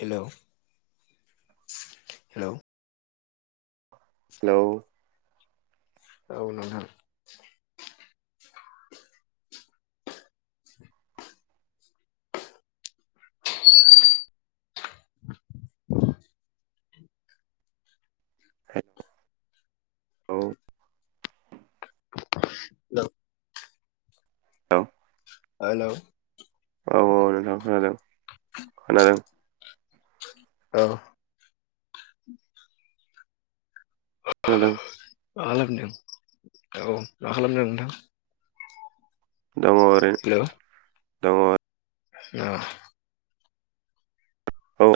Hello hello hello औ नोंथां [inaudible] हेल औ औे हेलौ औ औ नोंथां खोनादों खोनादों औ मा खोनादों खालामदों औ मा खालामदों नोंथां हेलौ औ औ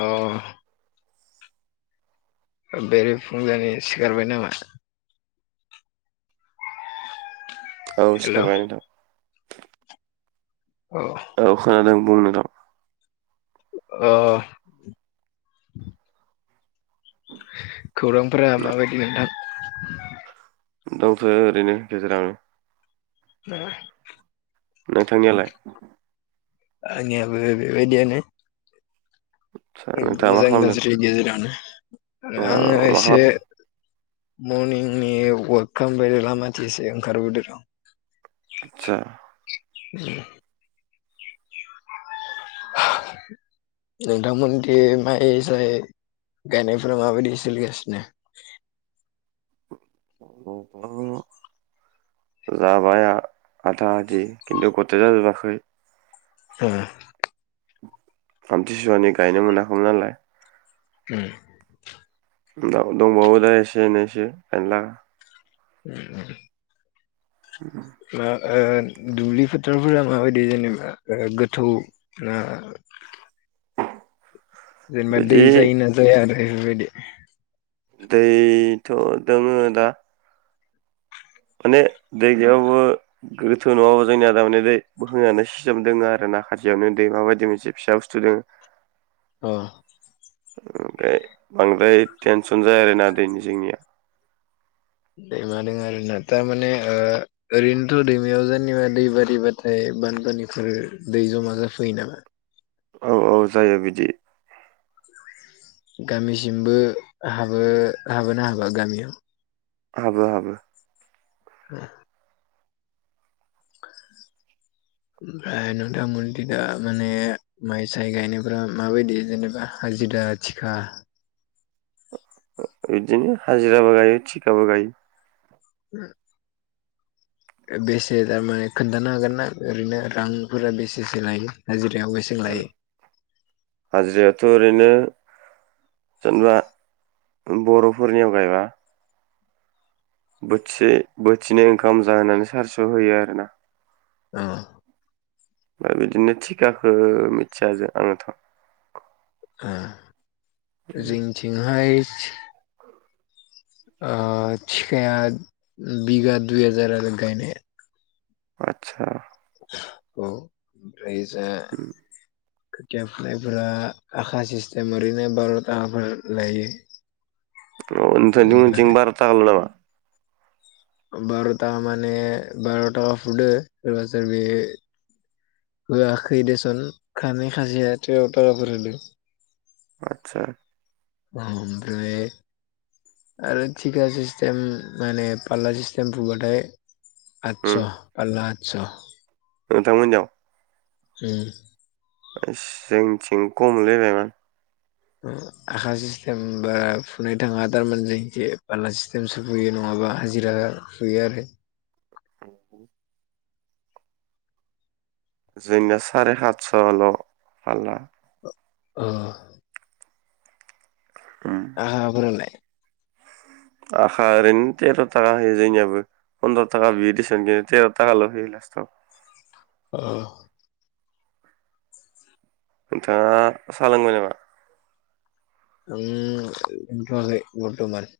अ बेरेफुंजानि सिखारबाय नामा औ हेलौ सिखारबाय नोंथां अ औ खोनादों बुं नोंथां अ खौरांफोरा माबायदि नोंथां दंथ'यो ओरैनो गेजेरावनो नोंथांनियालाय आंनियाबो बेबायदियानो आदसा नोंथाङा मा मोजां खालामदों गाज्रि गेजेरावनो औ आङो मा एसे खालाम मरनिंनि अवाक खामबाय लामाथि इसे ओंखार बोदो र' आतसा [inaudible] नोंथां मोनथिं माइ साय गायनाय फोरा माबायदि सोलिगासिनो [inaudible] अ जाबाय आथा आधि खिन्थु गटाय जाजोबाखै ओ आमथिसुवानि गायनो मोनाखैमोन नालाय उम दा दंबावो दा एसे एनैसो गायला उम उम [unintelligible] ओ ओ दुब्लि फोथारफोरा माबायदि जेनेबा ओ गोथौ ना [inaudible] जेनेबा दै बिदि जायोना जाया आरो बेफोरबायदि दैथ' दङो दा माने दै गैयाबो गोथौ नङाबो जोंनिया दा माने दै बोखांजानाय सिजोम दोङो आरो नाखाजियावनो दैमाबायदि मोनसे फिसा सुथुदों अ ओमफाय बांद्राय टेनसन जाया आरोना दैैनि जोंनिया दैमा दोङो आरोना तारमाने ओ ओरैनोथ' दैमायाव जे सोरनिबा दै बारिबाथाय बानफानिफोर दै जमा जाफैयो नामा औ औ जायो बिदि गामिसिमबो हाबो हाबोना हाबा गामियाव हाबो हाबो ओम [inaudible] ओमफ्राय नोंथा मोनथिं दा माने माइ साय गायनायफोया माबायदि जेनेबा हाजिरा आ थिखा बिदिनो हाजिराबो गायो थिखाबो गायो ओम बेसे थारमाने खोन्थानो हागोन ना ओरैनो रांफोरा बेसेसो लायो हाजिरा हाजिरायाथ' ओरैनो जेनेबा बर'फोरनि आव गायबा बोथिसे बोथिनै ओंखाम जाहोनानै सारिस' होयो आरोना अ ओमफ्राय बिदिनो थिखाखौ मिथिया जों आङोथ' आ जोंथिंहाय ओ थिखाया बिगा दुइ हाजार गायनाया आतसा औ ओजा खोथिया फुनायफोरा आखा सिस्टेम ओरैनो बार' थाखाफोर लायो अ ओमफ्राय नोथांमोनथिं बार'ताखाल' नामा बार'था माने बार' थाखा फुदो सोरबा सोरबे होयाखै देसन खामे खाजया तावथार फोर होदों आतसा ओमफ्राय आरो थिखा सिस्टेम माने पाल्ला सिस्टेम फुबाथाय आतच' उम पार्ला आतस' नोंथांमोननाव होम जोंथिं खमलै मायबा आखा सिस्टेम बारा फुनो थाङा थारमाने जोंसे बाला सिस्टेम सोफैयो नङाबा फुबा हाजिरा फुयो आरो औ औ जोंनिया साराय हातस'ल' फारला अ उम आखाफोरालाय आखा ओरैनो तेर' थाखा होयो जोंनियाबो पन्द्र' थाखा बियो देसन तेर' थाखाल' होयो लास्टाव अ नोंथाङा साहा लोंबाय नामा ओम लोंथ'याखै बरथ'मान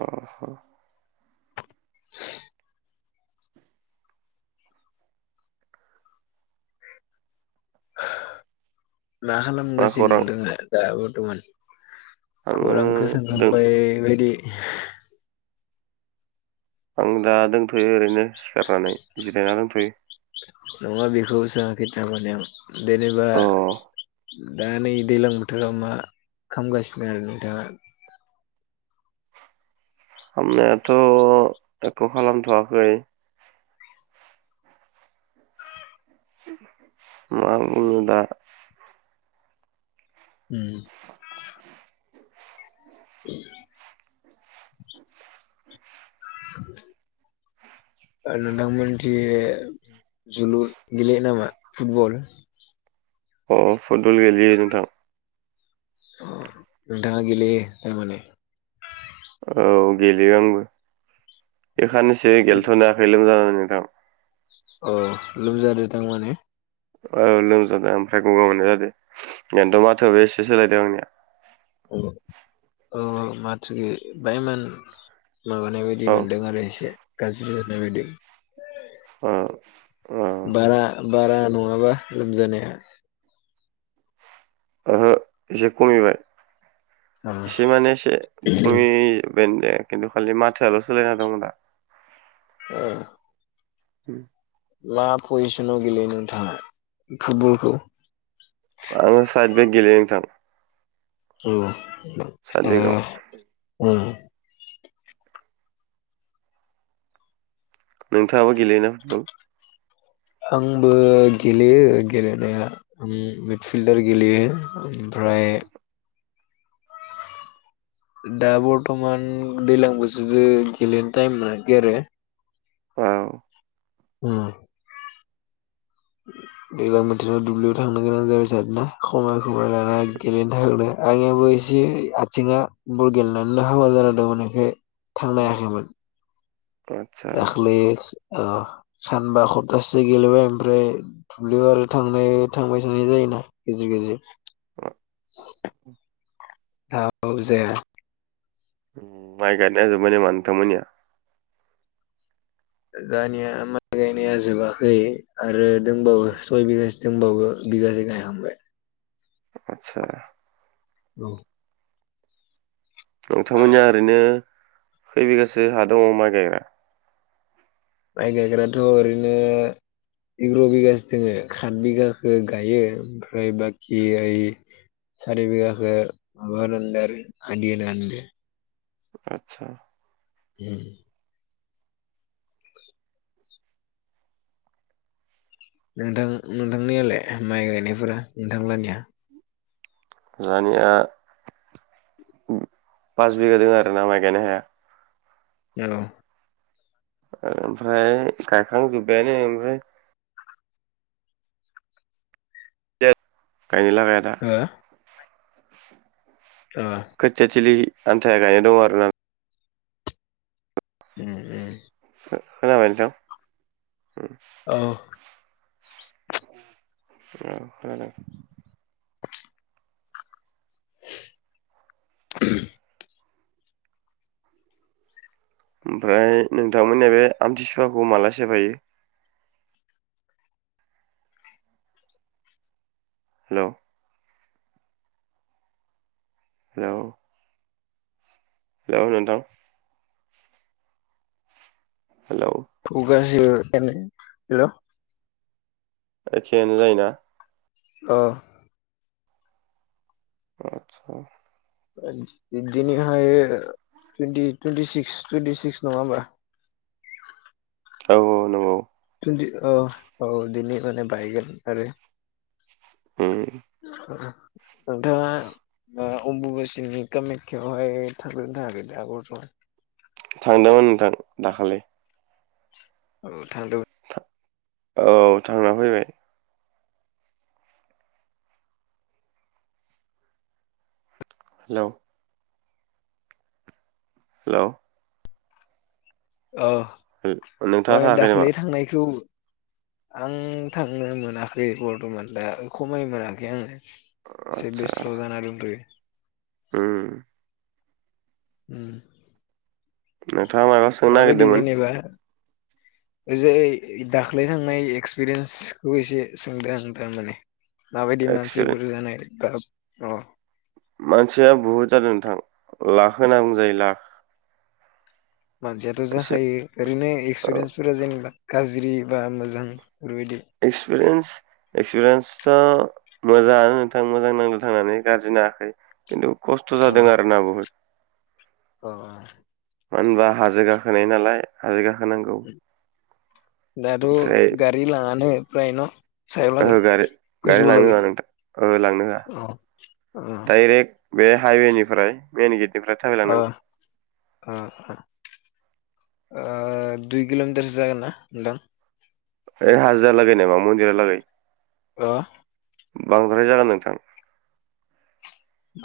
अ अ मा मा खालामगासिनो खौरां दङो दा बर्थमान आङो खौरांखौ दों सोंखांबाय बायदि आं दा दोंथ'यो ओरैनो सिखारनानै जिरायना दोंथ'यो नङा बेखौ सोङाखै थारमाने जेनेबा अ दा नै दैलां बोथोराव मा खालामगासिनो आरो नोंथाङा खालामनायाथ' एख' खालामथ'वाखै मा बुंनो दा उम औ आरो दां मोनथिं जोलुर गेले नामा फुटबल? अ फुटब'ल गेलेयो नोंथां। नोंथाङा गेले थारमाने। औ गेलेयो आंबो बेखनोसो गेलेथ'नो हाखै लोमजानानै। नोंथां अ लोमजादों थारमाने। औ लोमजादों ओमफ्राय गगाव मोननाय जादों आययाथ' माथो एसे सोलायदों आंनिया औ माथ बायमोन माबानाय बायदि औ मोनदों आरो एसे गाज्रि होनानाय बायदि अ औ बारा बारा नङाबा लोमजानाया? ओहो एसे खमिबाय ओ एसे माने एसे खमि। बेनो द खिन्थु खालि माथ्रायाल' सोलायना दं दा औ उम मा पजिसनाव गेलेयो नोंथाङा फुटबलखौ? बे गेलेनो नोंथां साइद अ बेकआव [unintelligible] नोंथाङाबो गेलेयोना फुटबल? आंबो गेलेयो गेलेनाया उम मिडफिल्डार गेलेयो। ओमफ्राय [inaudible] दा बरथमान दैज्लां बोसोर ज गेलेनो टाइम मोनाखै आरो औ उम दैज्लां बोथोराव दुब्लियाव थांनो गोनां जाबाय आरोना सम खौ लाना गेलेनो थाखायनो आंयाबो एसे आथिङा बल गेलेनानैनो हाबा जान जादोंमोन बेखाय थांनो हायाखैमोन आदसा दाख्लै अ सानबा सप्तासेसो गेलेबाय ओमफ्राय थुब्लियाव आरो थां थांबाय थानाय जायो [unintelligible] गेजेर गेजेर औ औ जाया माइ गायनाय जोब्बाय नामा नोंथां मोननिया? जाहानिया माइ गायनाया जोबाखै आरो दंबावो सय बिगासो दंबावो। बिगासे गाय हांबाय आतसा औ नोंथांमोननिया ओरैनो खै बिगासो हा दङ माइ गायग्रा? माइ गायग्राथ' ओरैनो इग्र' बिगासो दोङो खाथ बिगाखो गायो ओमफ्राय बाखि ओइ सारि बिघाखो माबादों आरो आदिय आदों आदसा उम नोंथां नोंथांनियालाय माइ गायनायफोरा नोंथांलानिया? आंनिया पास बिगा दङ आरोना माइ गायनो हाया [unintelligible] ओमफ्राय गायखांजोब्बायानो ओमफ्राय [unintelligible] हो अ खोथिया थिलि आन्थाया गायनाय दंङ आरो ना ओम ओम खोनाबाय नोंथां उम औ ओम खोनादों। [inaudible] ओमफ्राय नोंथांमोननि बे आमथिसुवाखौ माला सेफायो हेलौ हेलौ हेलौ नोंथां हेलौ फुगासिनो हेलौ [unintelligible] एखेयानो जायोना औ आदसा ओ दिनैहाय twenty twenty six twenty six नङा होमबा औ औ नोंगौ। टुन्टि औ औ दिनै माने बायगोन आरो। ओम नोंथांङा ओ अम्बुुबासिनि कामाख्याव हाय थांदों थांङाखै [unintelligible] थांदोंमोन नोंथां दाखालि औ थांदोंमोन औ थांना फैबाय हेलौ हेलौ [unintelligible] औ नोंथाङा ओमफाय थाङाखै नामा दाख्लै थांनायखौ आं थांनो मोनाखै बरथमान दा खमाय मोनाखै आङो। एसे बेस्त जा दंथयो ओम ओम औ [inaudible] माबायदि जेनबा ओजोयै दाख्लै थांनाय एक्सपिरियेन्सखौ एसे सोंदों आं थारमाने माबायदि एक्सपिरियेन्स मानसिफोर जानाय बा अ मानसिया बुहुद जादों नोंथां लाख होनना बुंजायो लाख मानसियाथ एसे जाखायो ओरैनो औ एक्सपिरियेन्सफोरा जेनेबा गाज्रि बा मोजां बेफोरबायदि एक्सपिरियेन्स एक्सपिरियेन्स सा मोजाङानो नोंथां मोजां नांदों थांनानै गाज्रिङाखै खिन्थु खस्थ अ जादों आरो ना बुहुद अ मानो होनबा हाजो गाखोनाय नालाय हाजो गाखोनांगौ दाथ ओमफ्राय गारि लाङानो प्राय न सायाव लागै ओहो गारि गारि गोजौआव लांनो लागै होआ नोंथां ओहो लांनो होआ अ अ डाइरेक्ट बे हाइवेनिफ्राय मेन गेट अ अ ओ दुइ किलमिटारसो जागोन ना नोंथां ओ हाजिरा लागै नामा मन्दिरा लागै हो बांद्राय जागोन नोंथां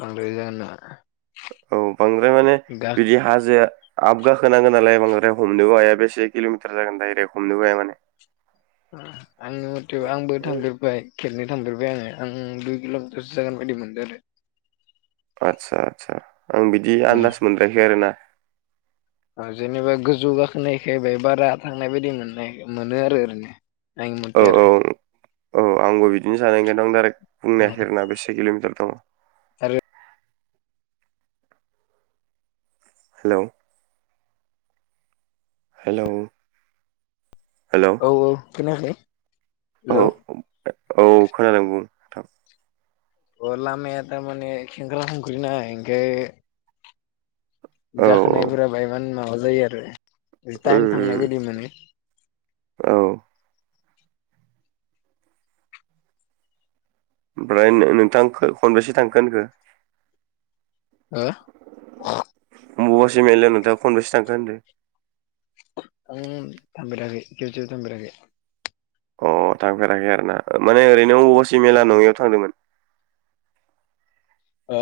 आरो जाना औ बांद्राय माने बिदि हाजोआ आबगाखोनांगोन नालाय बांद्राय हमनोबो हाया बेसे किल'मिटार जागोन दरेक्ट हमनोबो हाया माने आंनि मथे आंबो थांफेरबाय खेबनै थफेरबाय आङो आं दुइ किल'मिटारसो जागोन बायदि मोनदों आरो। आदसा आतसा आं बिदि आन्दास मोनद्रायाखै आरोना जेनेबा गोजौ गाखोनायखायबाय बारा थांनाय बायदि मोननाय मोनो आरो ओरैनो आंनि मथे औ आरो औ औ आंबो बिदिनो जानाय ओखायनो आं डाइरेक्ट बुंनोहायाखै आरोना बेसे किल'मिटार दङ आरो हेल' हेल' औ औ खोनायाखै औ हेल' औ खोनादों बुं नोंथां। अ लामाया थार माने सेंख्रा सख्रि ना इखाय औ औ गाखोनायफोराबा इमान माबा जायो आरो। टाइम थांनाय उम बायदि मोनो। औ ओमफ्राय नोंथां खनबेसे थांखो होनखो? हो [unintelligible] नोंथाङा खनबसे थांखो होनदों? आं थांफेराखै खनसेबो थांफेराखै। अ थांफेराखै आरो ना माने ओरैनो अमबासि मेला नङियाव थांदोंमोन? हो?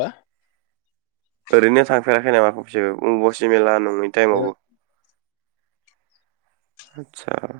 ओरैनो थांफेराखै नामा खनसेबो अमबसे मेला नङै ओ टाइमावबो? आतचा।